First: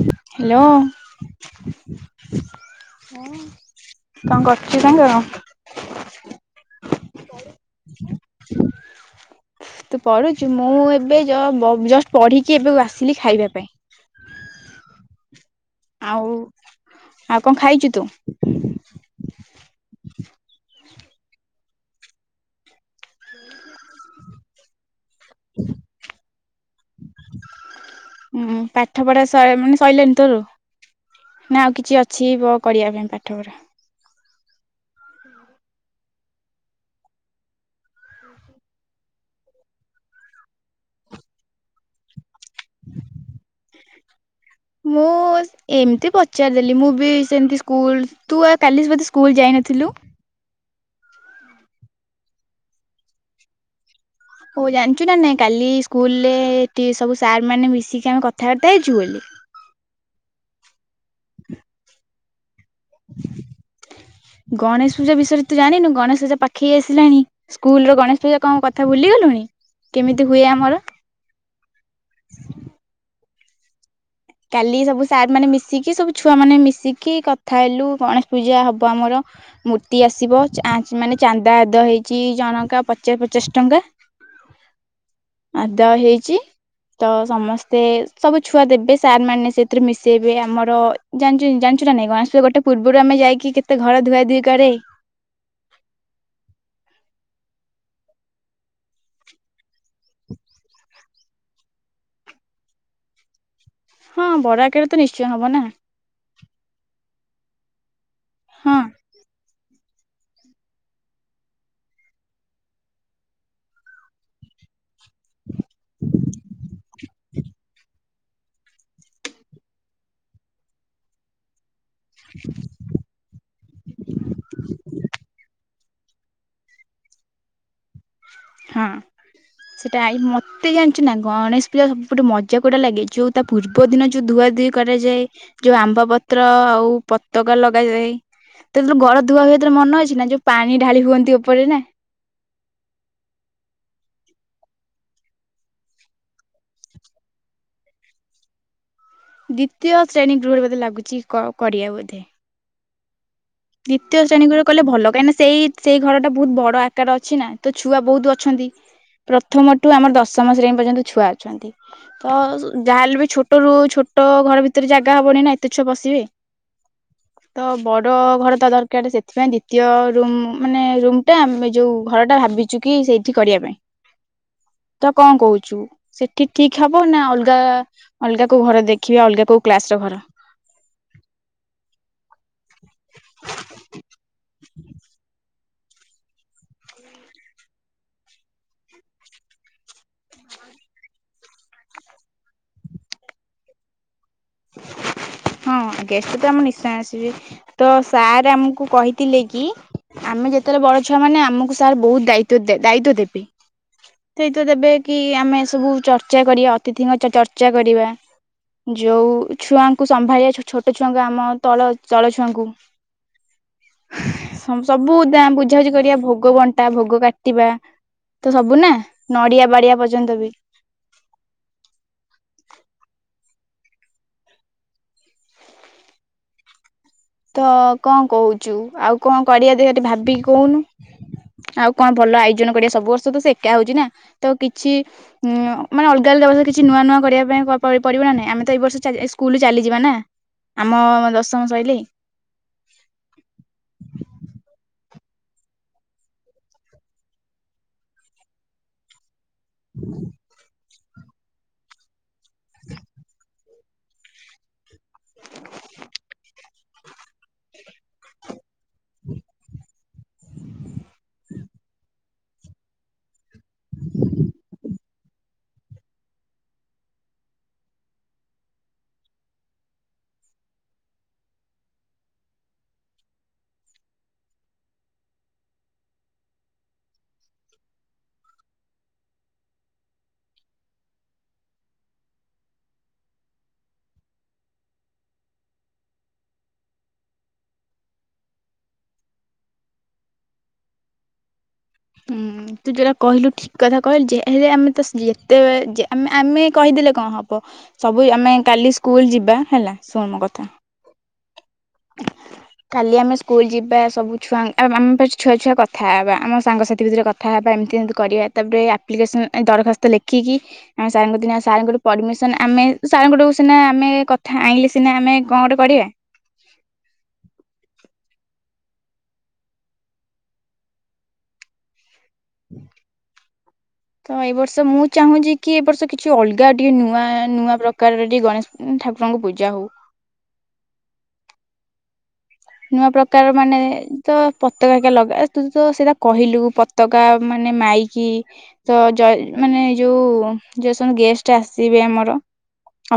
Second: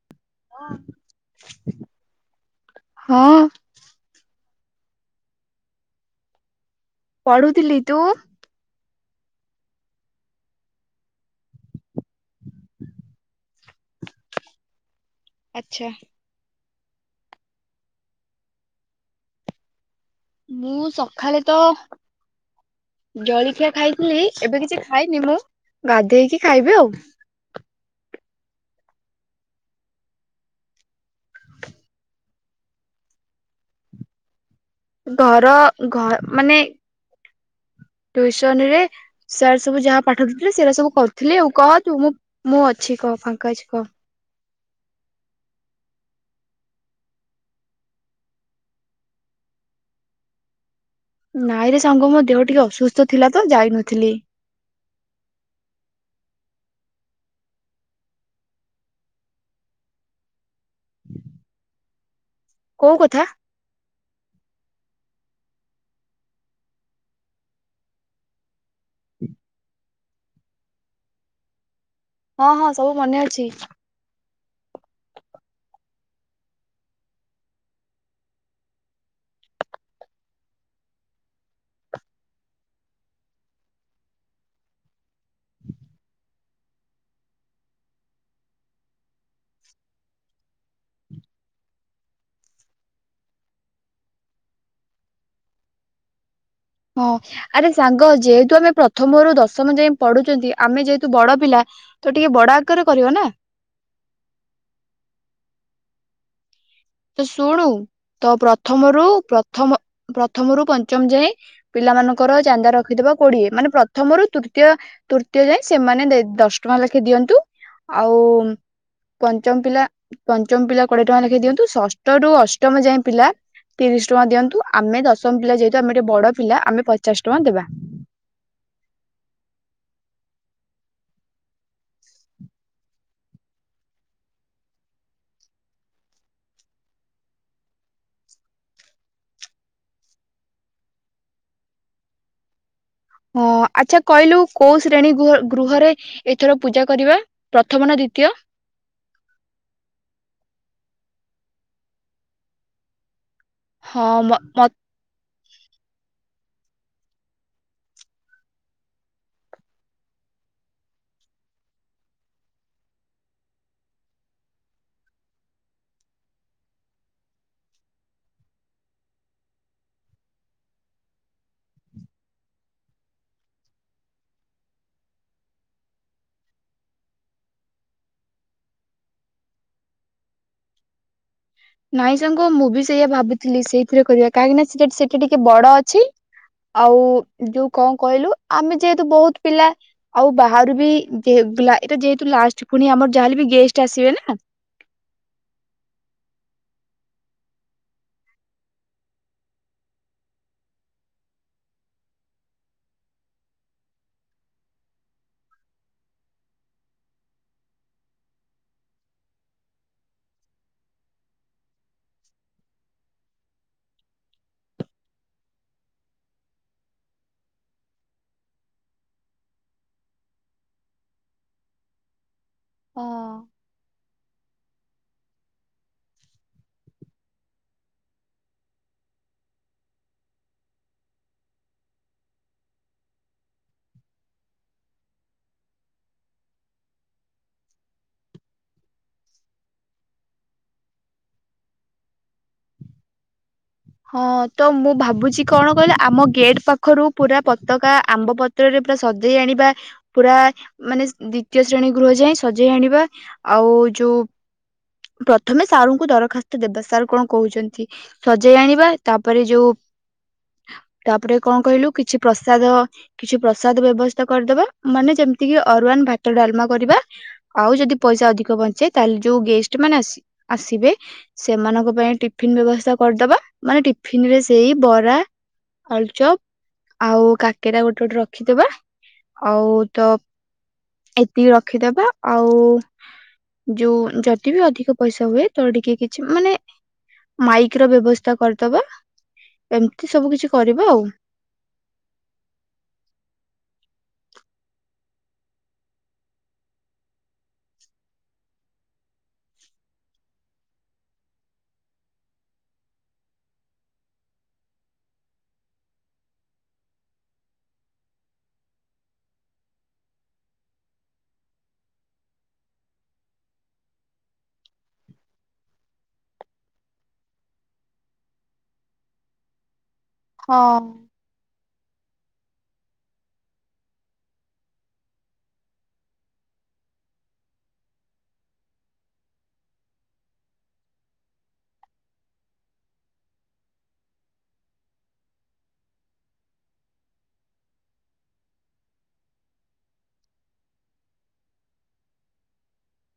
[inaudible] Hello ହଁ କଣ କର ଶରଙ୍କର ପଢୁଥିଲି ତୁ ତୁ ପଢୁଚୁ ମୁଁ ଏବେ ଯ ପଢିକି ଏବେ ଆସିଲି ଖାଇବା ପାଇଁ ସେ ଆଛା ଆଉ ଆଉ କଣ ଖାଇଛୁ ତୁ ମୁଁ ସ ଖାଲି ତ ଜଳଖିଆ ଖାଇଥିଲି। ଏବେ କିଛି ଖାଇନି ମୁଁ ଗାଧେଇକି ଖାଇବି ଆଉ ହୁଁ ପାଠ ପଢା ମାନେ ସରିଲଣିି ତୋର ନା ଆଉ କିଛି ଅଛି ପ କରିବା ପାଇଁ ପାଠ ପଢା ଘର ଘ ମାନେ ଟ୍ୟୁସନ ରେ ସାର୍ ସବୁ ଯାହା ପାଠଉଥିଲେ ସେଟା ସବୁ କରିଥିଲି କହ ତୁ ମୁଁ ମୁଁ ଅଛି କହ ପଙ୍କଜ କହ ମୁଁ ଏମିତି ପଚାରିଦେଲି ମୁଁ ବି ସେମିତି ସ୍କୁଲ ତୁ ଆଉ କାଲି ବୋଧେ ସ୍କୁଲ ଯାଇନଥିଲୁ। ନାଇଁରେ ସାଙ୍ଗ ମୋ ଦେହ ଟିକେ ଅସୁସ୍ଥ ଥିଲା ତ ଯାଇନଥିଲି। ହଉ ଜାଣିଛୁ ନା ନାଇଁ କାଲି ସ୍କୁଲରେ ସବୁ ସାର୍ ମାନେ ମିଶିକି ଆମେ କଥାବାର୍ତ୍ତା ହେଇଛୁ ବୋଲି। [unintelligible] କୋଉ କଥା। ଗଣେଶ ପୂଜା ବିଷୟରେ ତ ଜାଣିନୁ ଗଣେଶ ପୂଜା ପାଖେଇ ଆସିଲାଣି ସ୍କୁଲ ର ଗଣେଶ ପୂଜା କଣ କଥା ଭୁଲିଗଲୁଣି କେମିତି ହୁଏ ଆମର। ହଁ ହଁ ସବୁ ମନେ ଅଛି। କାଲି ସବୁ ସାର୍ ମାନେ ମିଶିକି ସବୁ ଛୁଆ ମାନେ ମିଶିକି କଥା ହେଲୁ ଗଣେଶ ପୂଜା ହବ ଆମର ମୂର୍ତ୍ତି ଆସିବ ମାନେ ଚାନ୍ଦା ଆଦ ହେଇଛିି ଜଣକା ପଚାଶ ପଚାଶ ଟଙ୍କା। ଆଦ ହେଇଛି। ତ ସମସ୍ତେ ସବୁ ଛୁଆ ଦେବେ। ସାର୍ ମାନେ ସେଥିରୁ ମିଶେଇବେ ଆମର ଜାଣିୁ ଜାଣିଛୁ ନା ନାଇଁ କଣ ଆସ ଗୋଟେ ପୂର୍ବରୁ ଆମେ ଯାଇକି କେତେ ଘର ଧୁଆ ଧୁଇ କରେ। ହଁ ଆରେ ସାଙ୍ଗ ଯେହେତୁ ଆମେ ପ୍ରଥମରୁ ଦଶମ ଯାଇଏ ପଢୁଛନ୍ତି ଆମେ ଯେହେତୁ ବଡ ପିଲା ତ ଟିକେ ବଡ ଆଗରେ କରିବ ନା। ହଁ ବରା ଆକାରରେ ତ ନିଶ୍ଚୟ ହବ ନା। ତ ଶୁଣୁ ତ ହଁ ପ୍ରଥମରୁ ପ୍ର ପ୍ରଥମ ପ୍ରଥମରୁ ପଞ୍ଚମ ଯାଏଁ ପିଲାମାନଙ୍କର ଚାନ୍ଦା ରଖିଦବା କୋଡିଏ ମାନେ ପ୍ରଥମରୁ ତୃତୀୟ। ତୃତୀୟ ଯାଏ ସେମାନେ ଦଶ ଟଙ୍କା ଲେଖି ଦିଅନ୍ତୁ ଆଉ ପଞ୍ଚମ ପିଲା ପଞ୍ଚମ ପିଲା କୋଡିଏ ଟଙ୍କା ଲେଖେ ଦିଅନ୍ତୁ। ସଷ୍ଟ ରୁ ଅଷ୍ଟମ ଯାଏଁ ପିଲା ତିରିଶ ଟଙ୍କା ଦିଅନ୍ତୁ। ଆମେ ଦଶମ ପିଲା ଯେ ଆମେ ଗଟେ ବଡ ପିଲା ଆମେ ପଚାଶ ଟଙ୍କା ଦେବା। ହଁ ସେଟା ମତେ ଜାଣିଛୁ ନା ଗଣେଶ ପୂଜା ସବୁପଟୁ ମଜା କୋଉଟା ଲାଗିଛି ଯଉ ତା ପୂର୍ବ ଦିନ ଯୋଉ ଧୁଆ ଧୁଇ କରାଯାଏ ।ଯୋଉ ଆମ୍ବ ପତ୍ର ଆଉ ପତକା ଲଗାଯାଏ ତତେବେଳେ ଘର ଧୁଆ ହୁଏ ତୋର ମନେ ଅଛି ନା ଯୋଉ ପାଣି ଢାଳି ହୁଅନ୍ତି ଉପରେ ନା। ହଁ ଆଚ୍ଛା କହିଲୁ କୋଉ ଶ୍ରେଣୀ ଗୃହରେ ଏଥର ପୂଜା କରିବା ପ୍ରଥମ ନା ଦ୍ଵିତୀୟ? ଦ୍ଵିତୀୟ ଶ୍ରେଣୀ ଗୃହରେ ବୋଧେ ଲାଗୁଛି କରିଆ ବୋଧେ। ହଁ ଦ୍ୱିତୀୟ ଶ୍ରେଣୀ ମତେ କୁରେ କଲେ ଭଲ କାଁକି ସେଇ ସେଇ ଘରଟା। ବହୁତ ବଡ ଆକାର ଅଛି ନା ତ ଛୁଆ ବହୁତ ଅଛନ୍ତି। ପ୍ରଥମଠୁ ଆମର ଦଶମ ଶ୍ରେଣୀ ପର୍ଯ୍ୟନ୍ତ ଛୁଆ ଅଛନ୍ତି। ତ ଯାହାହେଲେ ବି ଛୋଟରୁୁ ଛୋଟ ଘର ଭିତରେ ଜାଗା ହବନି ନା ଏତେ ଛୁଆ ପଶିବେ। ତ ବଡ। ଘର ତ ଦରକାର ସେଥିପାଇଁ ଦ୍ଵିତୀୟ ରୁମ ମାନେ ରୁମ ଟା ଆମେ ଯୋଉ ଘର ଟା ଭାବିଛୁ କି ସେଇଠି କରିବା ପାଇଁ ।ତ କଣ କହୁଛୁ? ସେଠି ଠିକ ହବ ନା ଅଲଗା ଅଲଗା କୋଉ ଘର ଦେଖିବା ଅଲଗା କୋଉ କ୍ଲାସ ର ଘର ନାଇଁ ସାଙ୍ଗ ମୁଁ ବି ସେଇଆ ଭାବି ଥିଲି ସେଇଥିରେ କରିବା। କାହିଁକି ନା ସେ ସେଇଟା ଟିକେ ବଡ ଅଛି ଆଉ ଯୋଉ କଣ କହିଲୁ ଆମେ ଯେହେତୁ ବହୁତ ପିଲା ଆଉ ବାହାରୁ ବି ଯେହେତୁ ଲାଷ୍ଟ ପୁଣି ଆମର ଯାହାଲେ ଗେଷ୍ଟ ଆସିବେ ନା। ହଁ ଗେଷ୍ଟ ତ ଆମ ନିଶ୍ଚୟ ଆସିବେ। ତ ସାର୍ ଆମକୁ କହିଥିଲେ କି ଆମେ ଯେତେବେଳେ ବଡ ଛୁଆ ମାନେ ଆମକୁ ସାର୍ ବହୁତ ଦାୟ ଦାୟିତ୍ଵଦେବେ ଦାୟିତ୍ଵ ଦେବେ କି ଆମେ ସବୁ ଚର୍ଚ୍ଚା କରିବା ଅତିଥିଙ୍କ ଚର୍ଚା କରିବା ଯୋଉ ଛୁଆଙ୍କୁ ସମ୍ଭାଳିବା ଛୋଟ ଛୁଆଙ୍କୁ ଆମ ତଳ ତଳ ଛୁଆଙ୍କୁ ସବୁ ବୁଝାବୁଝି କରିବା ଭୋଗ ବଣ୍ଟା ଭୋଗ କାଟିବା ତ ସବୁ ନା ନଡିଆ ବାଡିଆ ପର୍ଯ୍ୟନ୍ତ ବି ହଁ। ତ କଣ କହୁଛୁ ଆଉ କଣ କରିବା ଦେହଠ ଭାବିକି କହୁନୁ ଆଉ କଣ ଭଲ ଆୟୋଜନ କରିବା। ସବୁ ବର୍ଷ ତ ସେ ଏକା ହଉଛି ନା। ତ କିଛି ଉଁ ମାନେ ଅଲଗା ଅଲଗାଷ କିଛି ନୂଆ ନୂଆ କରିବା ପାଇଁ ପଡିବ ନା ନାଇଁ। ଆମେ ତ ଏଇ ବର୍ଷ ସ୍କୁଲ ଚାଲିଯିବା ନା ଆମ ଦଶମ ସାଇଲେ। ହଁ ତ ମୁଁ ଭାବୁଛି କଣ କହିଲ ଆମ ଗେଟ ପାଖରୁ ପୁରା ପତାକା ଆମ୍ବ ପତ୍ରରେ ପୁରା ସଜେଇ ଆଣ ବା ପୁରା ମାନେ ଦ୍ଵିତୀୟ ଶ୍ରେଣୀ ଗୃହ ଯାଇଏ ସଜେଇ ଆଣିବା ଆଉ ଯୋଉ ପ୍ରଥମେ ସାରର୍ଙ୍କୁ ଦରଖାସ୍ତ ଦେବା ସାର୍ କଣ କହୁଛନ୍ତି? ସଜ ଯେ ଆଣିବା ତାପରେ ଯୋଉ ତାପରେ କଣ କହିଲୁ କିଛି। ପ୍ରସାଦ କିଛି ପ୍ରସାଦ ବ୍ୟବସ୍ଥା କରିଦବା। ମାନେ ଯେମିତି କିି ଅରୁୱନ୍ ଭାତ ଡାଲମା କରିବା ଆଉ ଯଦି ପଇସା ଅଧିକ ବଞ୍ଚେ ତାହେଲେ ଯୋଉ ଗେଷ୍ଟ ମାନେ ଆସିବେ ସେମାନଙ୍କ ପାଇଁ ଟିଫିନ୍ ବ୍ୟବସ୍ଥା କରିଦବା ।ମାନେ ଟିଫିନ ରେ ସେଇ ବରା, ଆଳୁଚପ ଆଉ କାକେରା ଗୋଟେ ଗୋଟେ ରଖିଦବାଆଉ ତ ଏତିକି ରଖିଦବା ।ଆଉ ଯୋଉ ଯଦି ବି ଅଧିକ ପଇସା ହୁଏ ତ ଟିକେ କିଛି ମାନେ ମାଇକ୍ ର ବ୍ୟବସ୍ଥା କରିଦବା ଏମିତି ସବୁ କିଛି କରିବା ଆଉ। ହୁଁ ତୁ ଯୋଉଟା କହିଲୁ ଠିକ କଥା କହିଲୁ ଯେଲେ ଆମେ ଯେତେ ଆମେ କହିଦେଲେ କଣ ହବ ସବୁ ଆମେ କାଲି ସ୍କୁଲ ଯିବା ହେଲା ଶୁଣ ମୋ କଥା କାଲି ଆମେ ସ୍କୁଲ ଯିବା ସବୁଛୁଆ ଆମ ପା ଛୁଆ ଛୁଆ କଥା ହେବା ଆମ ସାଙ୍ଗସଥି ଭିତରେ କଥା ହେବା ଏମିତି କରିବା ତାପରେ ଆପ୍ଲିକସ ଦରଖାସ୍ତ ଲେଖିକି ଆମ ସଙ୍କ ଦ ସଙ୍କୁ ପରମିସନ ଆମେ ସାର୍ଙ୍କଠୁ ସିନା ଆମେକଥା ଆଣିଲ ସିନା ଆମେ କଣ ଗଟେ କରିବା। ହଁ। ତ ଏ ବର୍ଷ ମୁଁ ଚାହୁଁଛି କି ଏ ବର୍ଷ କିଛି ଅଲଗା ଟିକେ ନୂଆ ନୂଆ ପ୍ରକାର ଟ ଗଣେଶ ଠାକୁରଙ୍କୁ ପୂଜା ହଉ। ନୂଆ ପ୍ରକାର ମାନେ ତ ପତକା ଲଗା ତ ସେଇଟା କହିଲୁ ପତାକା ମାନେ ମାଇକି ତ ମାନେ ଯୋଉ ଯଉମାନେ ଗେଷ୍ଟ ଆସିବେ ଆମର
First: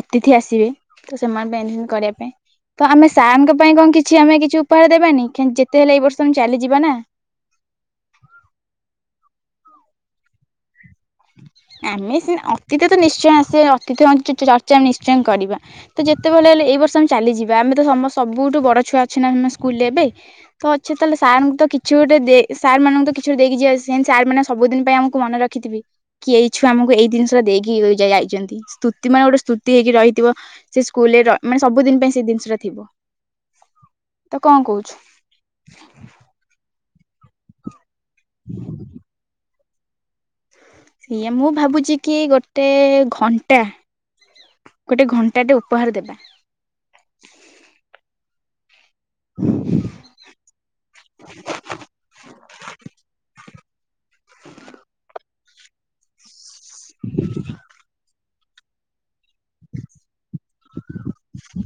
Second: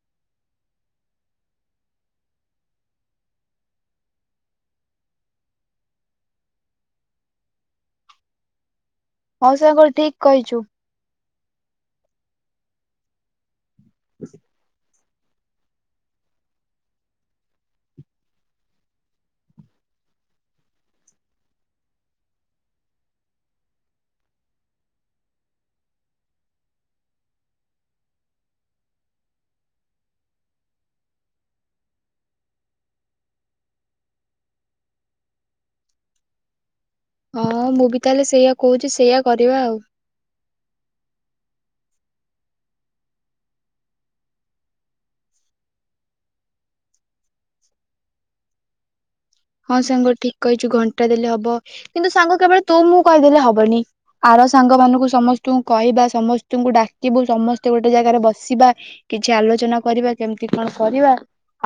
ଅତିଥି ଆସିବେ ତ ସେମାନେ ପନ୍ନ୍ କରିବା ପାଇଁ ତ ଆମେ ସାର୍ଙ୍କ ପାଇଁ କଣ କିଛି କିଛି ଆମେ କିଛି ଉପହାର ଦେବାନି ଯେତେ ହେଲେ ଏଇ ବର୍ଷ ଆମେ ଚାଲିଯିବା ନା। ହଉ ସାଙ୍ଗର ଠିକ କହିଛୁ। ଆମେ ଅତୀତ ତ ନିଶ୍ଚୟ ଆସେ କି ଚଚ୍ଚା ମିଶ କରିବା ତ ଯେତେ ଭଲ ହେଲେ ଏଇ ବର୍ଷ ଆମେ ଚାଲିଯିବା ଆମେ ତ ସମ ସବୁଠୁ ବଡ ଛୁଆ ଅଛେ ନା ଆମେ ସ୍କୁଲରେ ଏବେ ତ ଅଛେ ତାହେଲେ ସାର୍ ଙ୍କୁ ତ କିଛି ଗୋଟେ ସାର୍ ମାନଙ୍କୁ ତ କିଛି ଗୋଟେ ଦେଇକି ଯିବା ସେ ସାର୍ ମାନେ ସବୁିନ ପାଇଁ ଆମକୁ ମନେ ରଖିଥିବେ। କି ଏଇ ଛୁଆ ଆମକୁ ଏଇ ଜିନିଷଟା ଦେଇକି ଯାଇଛନ୍ତି ସ୍ତୁତି ମାନେ ଗୋଟେ ସ୍ତୁତି ହେଇକି ରହିଥିବ ସେ ସ୍କୁଲରେ ମାନେ ସବୁଦିନ ପାଇଁ ସେଇ ଜିନିଷଟା ଥିବ ତ କଣ କହୁଛୁ? ହଁ ମୁଁ ବି ତାହେଲେ ସେଇଆ କହୁଛି ସେଇଆ କରିବା ଆଉ। ସେଇଏା ମୁଁ ଭାବୁଛି କି ଗୋଟେ ଘଣ୍ଟା ଗୋଟେ ଘଣ୍ଟା ଟେ ଉପହାର ଦେବା ହଁ ସାଙ୍ଗ ଠିକ କହିଛୁ ଘଣ୍ଟା ଦେଲେ ହବ କିନ୍ତୁ ସାଙ୍ଗ କେବଳ ତୁ ମୁଁ କହିଦେଲେ ହବନି ଆର ସାଙ୍ଗ ମାନଙ୍କୁ ସମସ୍ତଙ୍କୁ କହିବା ସମସ୍ତଙ୍କୁ ଙ୍କୁ ଡାକିବୁ ସମସ୍ତେ ଗୋଟେ ଜାଗାରେ ବସ ସିବା କିଛି ଆଲୋଚନା କରିବା କେମିତି କଣ କରିବା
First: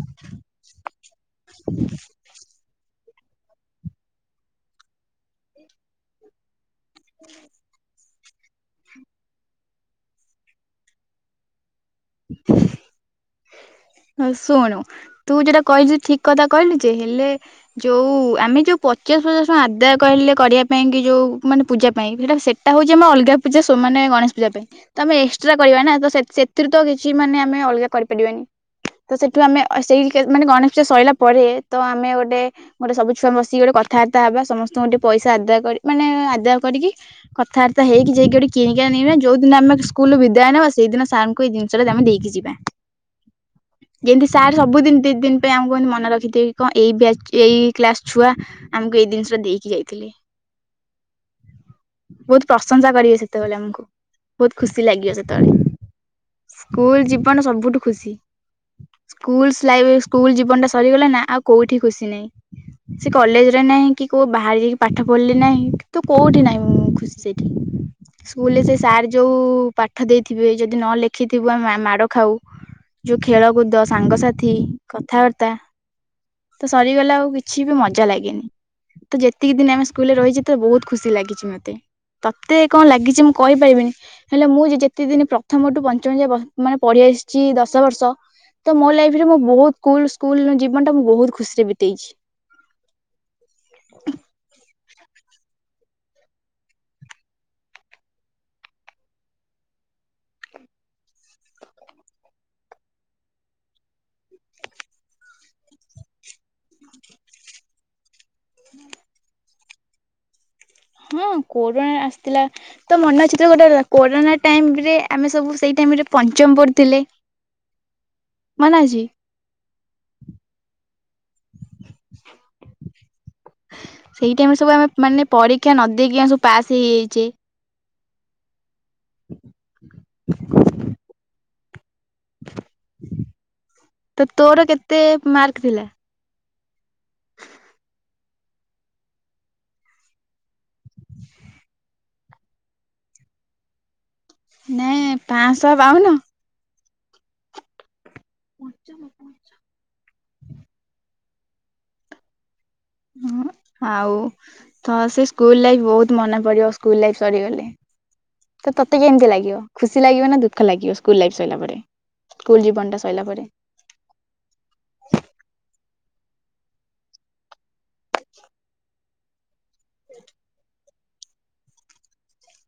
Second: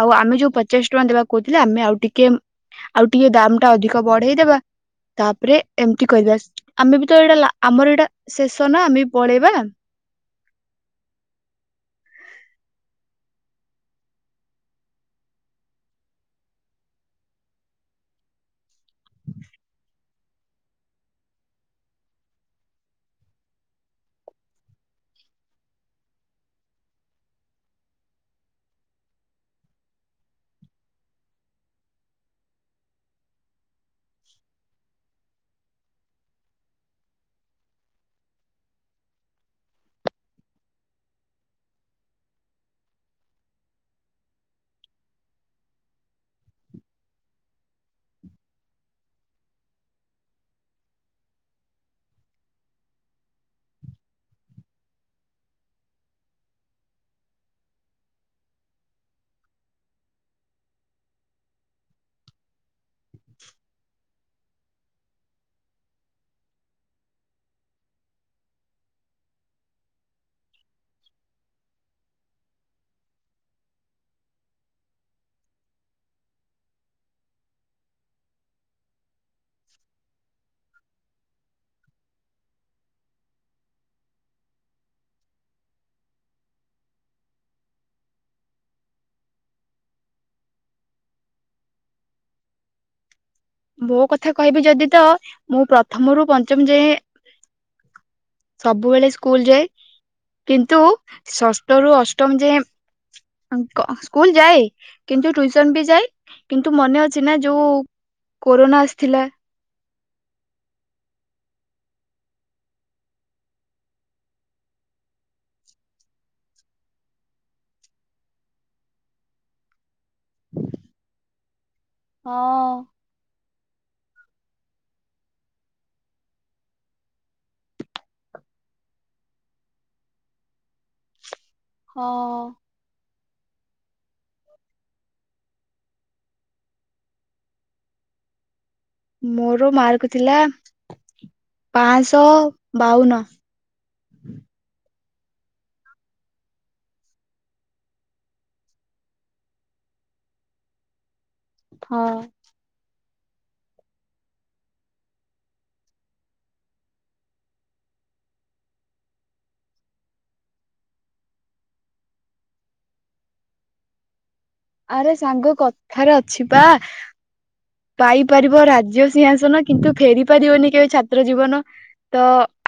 ଆଉ ଆମେ ଯୋଉ ପଚାଶ ଟଙ୍କା ଦେବାକୁ କହୁଥିଲେ ଆମେ ଆଉ ଟିକେ ଆଉ ଟିକେ ଦାମ ଟା ଅଧିକ ବଢେଇଦବା ତାପରେ ଏମତି କରିବା ଆମେ ବି ତ ଏଇଟା ଆମର ଏଇଟା ଶେଷ ନା ଆମେ ପଳେଇବା ହ ଶୁଣୁ ତୁ ଯେଟା କହିଲୁ ଠିକ କଥା କହିଲୁ ଯେ ହେଲେ ଯୋଉ ଆମେ ଯୋଉ ପଚାଶ ପଚାଶ ଟଙ୍କା ଆଦାୟ କହିଲେ କରିବା ପାଇଁ କି ଯୋଉ ମାନେ ପୂଜା ପାଇଁ ସେଟା ସେଟା ହଉଛି ଆମେ ଅଲଗା ପୂଜା ମାନେ ଗଣେଶ ପୂଜା ପାଇଁ ତ ଆମେ ଏକ୍ସଟ୍ରା କରିବା ନା ତ ସେଥିରୁ ତ କି କିଛି ମାନେ ଆମେ ଅଲଗା କରିପାରିବାନି ତ ସେଠୁ ଆମେ ସେଇ ମାନେ ଗଣେଶ ପୂଜା ସରିଲା ପରେ ତ ଆମେ ଗୋଟେ ଗୋଟେ ସବୁ ଛୁଆ ବସିକି ଗୋଟେ କଥାବାର୍ତ୍ତା ହେବା ସମସ୍ତଙ୍କୁ ଗୋେ ପଇସା ଆଦାୟ କରି ମାନେ ଆଦାୟ କରିକି କଥାବାର୍ତା ହେଇକି ଯାଇକି ଗୋଟେ କିଣିକି ଆ ଯୋଉ ଦିନ ଆମେ ସ୍କୁଲୁ ବିଦାୟ ନବା ସେଇଦିନ ସାର୍ଙ୍କୁ ଏ ଆମେ ଦେଇକି ଯିବା ଯେମିତି ସାର୍ ସବୁଦିନ ଦି ଦିନ ପାଇଁ ଆମକୁତି ମନେ ରଖିଥିବ କଣ ଏଇ ଏଇ କ୍ଲାସ ଛୁଆ ଆମକୁ ଏଇ ଜିନିଷଟା ଦେଇକି ଯାଇଥିଲେ ବହୁତ ପ୍ରଶଂସା କରିବେ ସେତେବେଳେ ଆମକୁ ବହୁତ ଖୁସି ଲାଗିବ ସେତେବେଳେ ସ୍କୁଲ ଜୀବନ ସବୁଠୁ ଖୁସି ସ୍କୁଲ ସ୍କୁଲ ଜୀବନ ଟା ସରିଗଲା ନା ଆଉ କୋଉଠି ଖୁସି ନାହିଁ। ସେ କଲେଜରେ ନାହିଁ କି ବାହାରେ ଯାଇକି ପାଠ ପଢ଼ିଲି ନାହିଁ କି ତୁ କୋଉଠି ନାହିଁ ମୁଁ ଖୁସି ସେଇଠି ସ୍କୁଲରେ ସେ ସାର୍ ଯୋଉ ପାଠ ଦେଇଥିବେ ଯଦି ନଲେଖ ଦେଖିଥିବୁ ଆମେ ମାଡ ଖାଉ ଯୋଉ ଖେଳକୁଦ ସାଙ୍ଗସାଥି କଥାବାର୍ତ୍ତା ତ ସରିଗଲା ଆଉ କିଛି ବି ମଜା ଲାଗେନି ତ ଯେତିକି ଦିନ ଆମେ ସ୍କୁଲରେ ରହିଛେ ତ ବହୁତ ଖୁସି ଲାଗିଛି ମତେ ତତେ କଣ ଲାଗିଛି ମୁଁ କହିପାରିବିନି ହେଲେ ମୁଁ ଯେ ଯେତିକି ଦିନ ପ୍ରଥମ ମାନେ ପଢି ଆସିଛି ଦଶ ବର୍ଷ ତ ମୋ ଲାଇଫରେ ମୁଁ ବହୁତ କୁଲ ସ୍କୁଲ ଜୀବନ ଟା ମୁଁ ବହୁତ ଖୁସିରେ ବିତେଇଛି ବୋ କଥା କହିବି ଯଦି ତ ମୁଁ ପ୍ରଥମରୁ ପଞ୍ଚମ ଯାଏ ସବୁବେଳେ ସ୍କୁଲ ଯାଏ କିନ୍ତୁ ଷଷ୍ଠରୁୁ ଅଷ୍ଟମ ଯାଏଁ ସ୍କୁଲ ଯାଏ କିନ୍ତୁ ଟ୍ୟୁସନ ବି ଯାଏ କିନ୍ତୁ ମନେ ଅଛି ନା ଯୋଉ କୋନା ଆସିଥିଲା। ହଁ କୋରୋନା ଆସିଥିଲା ତ ମନେ ଅଛି ତ ଗୋଟେ କୋରୋନା ଟାଇମ ରେ ଆମେ ସବୁ ସେଇ ଟାଇମ ରେ ପଞ୍ଚମ ପଢୁଥିଲେ ମନେ ଅଛି। ହଁ। ସେଇ ଟାଇମ ସବୁ ଆମେ ମାନେ ପରୀକ୍ଷା ନ ଦେଇେଇକି ଆ ସବୁ ପାସ୍ ହେଇଯାଇଛେ। [inaudible] ହଁ। ତ ତୋର କେତେ ମାର୍କ ଥିଲା। ମୋର ମାର୍କୁ ଥିଲା। ପାଞ୍ଚ। ତ ବାଉନ ନାଇ ପାଞ୍ଚଶହ ପାଉନ ପହଞ୍ଚାମ ପହଞ୍ଚ ହଁ ହ ଆଉ ତ ସେ ସ୍କୁଲ ଲାଇଫ ବହୁତ ମନ ପଡିବ ସ୍କୁଲ ଲାଇଫ ସରିଗଲେ ତ ତତେ କି ଏମିତି ଲାଗିବ ଖୁସି ଲାଗିବ ନା ଦୁଃଖ ଲାଗିବ ସ୍କୁଲ ଲାଇଫ ସରିଲା ପରେ ସ୍କୁଲ ଜୀବନ ଟା ସରିଲ ପରେ ଆରେ ସାଙ୍ଗ କଥାରେ ଅଛି ବା ପାଇପାରିବ ରାଜ୍ୟ ସିଂହାସନ କିନ୍ତୁ ଫେରି ପାରିବନି କେବେ ଛାତ୍ର ଜୀବନ ତ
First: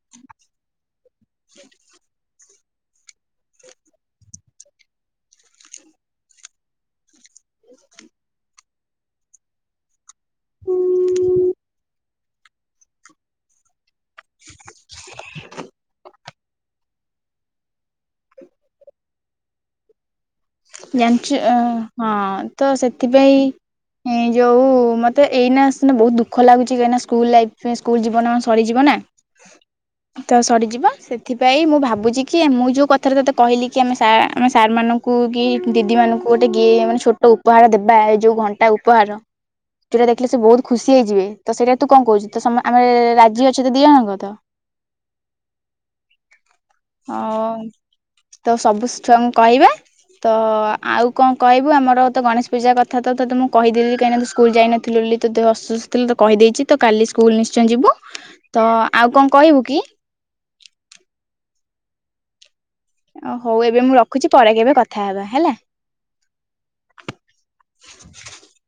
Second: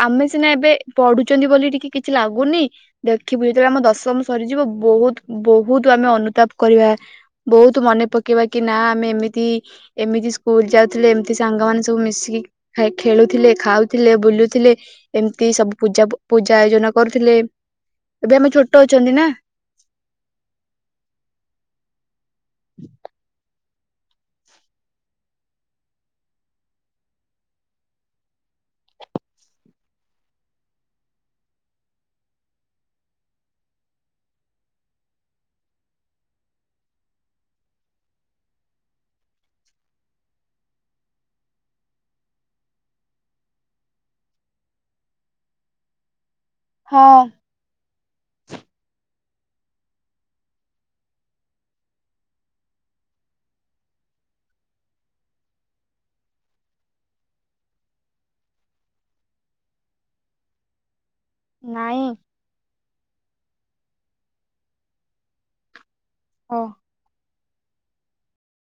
ଆମେ ସିନା ଏବେ ପଢୁଛନ୍ତି ବୋଲି ଟିକେ କିଛି ଲାଗୁନି ଦେଖିବୁ ଯେତେବେଳେ ଆମ ଦଶମ ସରିଯିବ ବହୁତ ବହୁତ ଆମେ ଅନୁତାପ କରିବା ବହୁତ ମନେ ପକେଇବା କି ନା ଆମେ ଏମିତି ଏମିତି ସ୍କୁଲ ଯାଉଥିଲେ ଏମିତି ସାଙ୍ଗମାନୋନ ସବୁ ମିଶିକି ଖେଳୁଥିଲେ ଖାଉଥିଲେ ବୁଲୁଥିଲେ ଏମିତି ସବୁ ପୂଜା ପୂଜା ଆୟୋଜନ କରୁଥିଲେ ଏବେ ଆମେ ଛୋଟ ଅଛନ୍ତି ନା ହଁ ତ ସେଥିପାଇଁ ଏ ଯୋଉ ମତେ ଏଇନା ସନା ବହୁତ ଦୁଃଖ ଲାଗୁଛି କାହିଁକିନା ସ୍କୁଲ ଲାଇଫ ସ୍କୁଲ ଜୀବନ ଆ ସରିଯିବ ନା ତ ସରିଯିବ ସେଥିପାଇଁ ମୁଁ ଭାବୁଛି କି ମୁଁ ଯୋଉ କଥାରେ ତତେ କହିଲି କି ଆ ଆମେ ସାର୍ ମାନଙ୍କୁ କି? ଦିଦି ମାନଙ୍କୁ ଗୋଟେ କିଏ ମାନେ ଛୋଟ ଉପହାର ଦେବା ଏ ଯୋଉ ଘଣ୍ଟା ଉପହାର ଯୋଉଟା ଦେଖିଲେ ସେ ବହୁତ ଖୁସି ହେଇଯିବେ ତ ସେଇଟା ତୁ କଣ କହୁଛୁ ତ ଆମର ରାଜି ଅଛ ତ ଦି ଜଣଙ୍କ ତ ହଁ ହ ତ ସବୁ ଛୁଆଙ୍କୁ କହିବା ତ ଆଉ କଣ କହିବୁ ଆମର ତ ଗଣେଶ ପୂଜା କଥା ତ ତତେ ମୁଁ କହିଦେଲି କାହିଁକି ତ ସ୍କୁଲ ଯାଇନଥିଲୁ ବୋଲି ତତେ ଅସୁସ୍ଥ ଥିଲା ତ କହିଦେଇଛି ତ କାଲି ସ୍କୁଲ ନିଶ୍ଚୟ ଯିବୁ ତ ଆଉ କଣ କହିବୁ କି? ନାହିଁ ଓ ହଉ ଏବେ ମୁଁ ରଖୁଛି ପରେ କେବେ କଥା ହେବା ହେଲା। ଓ [inaudible]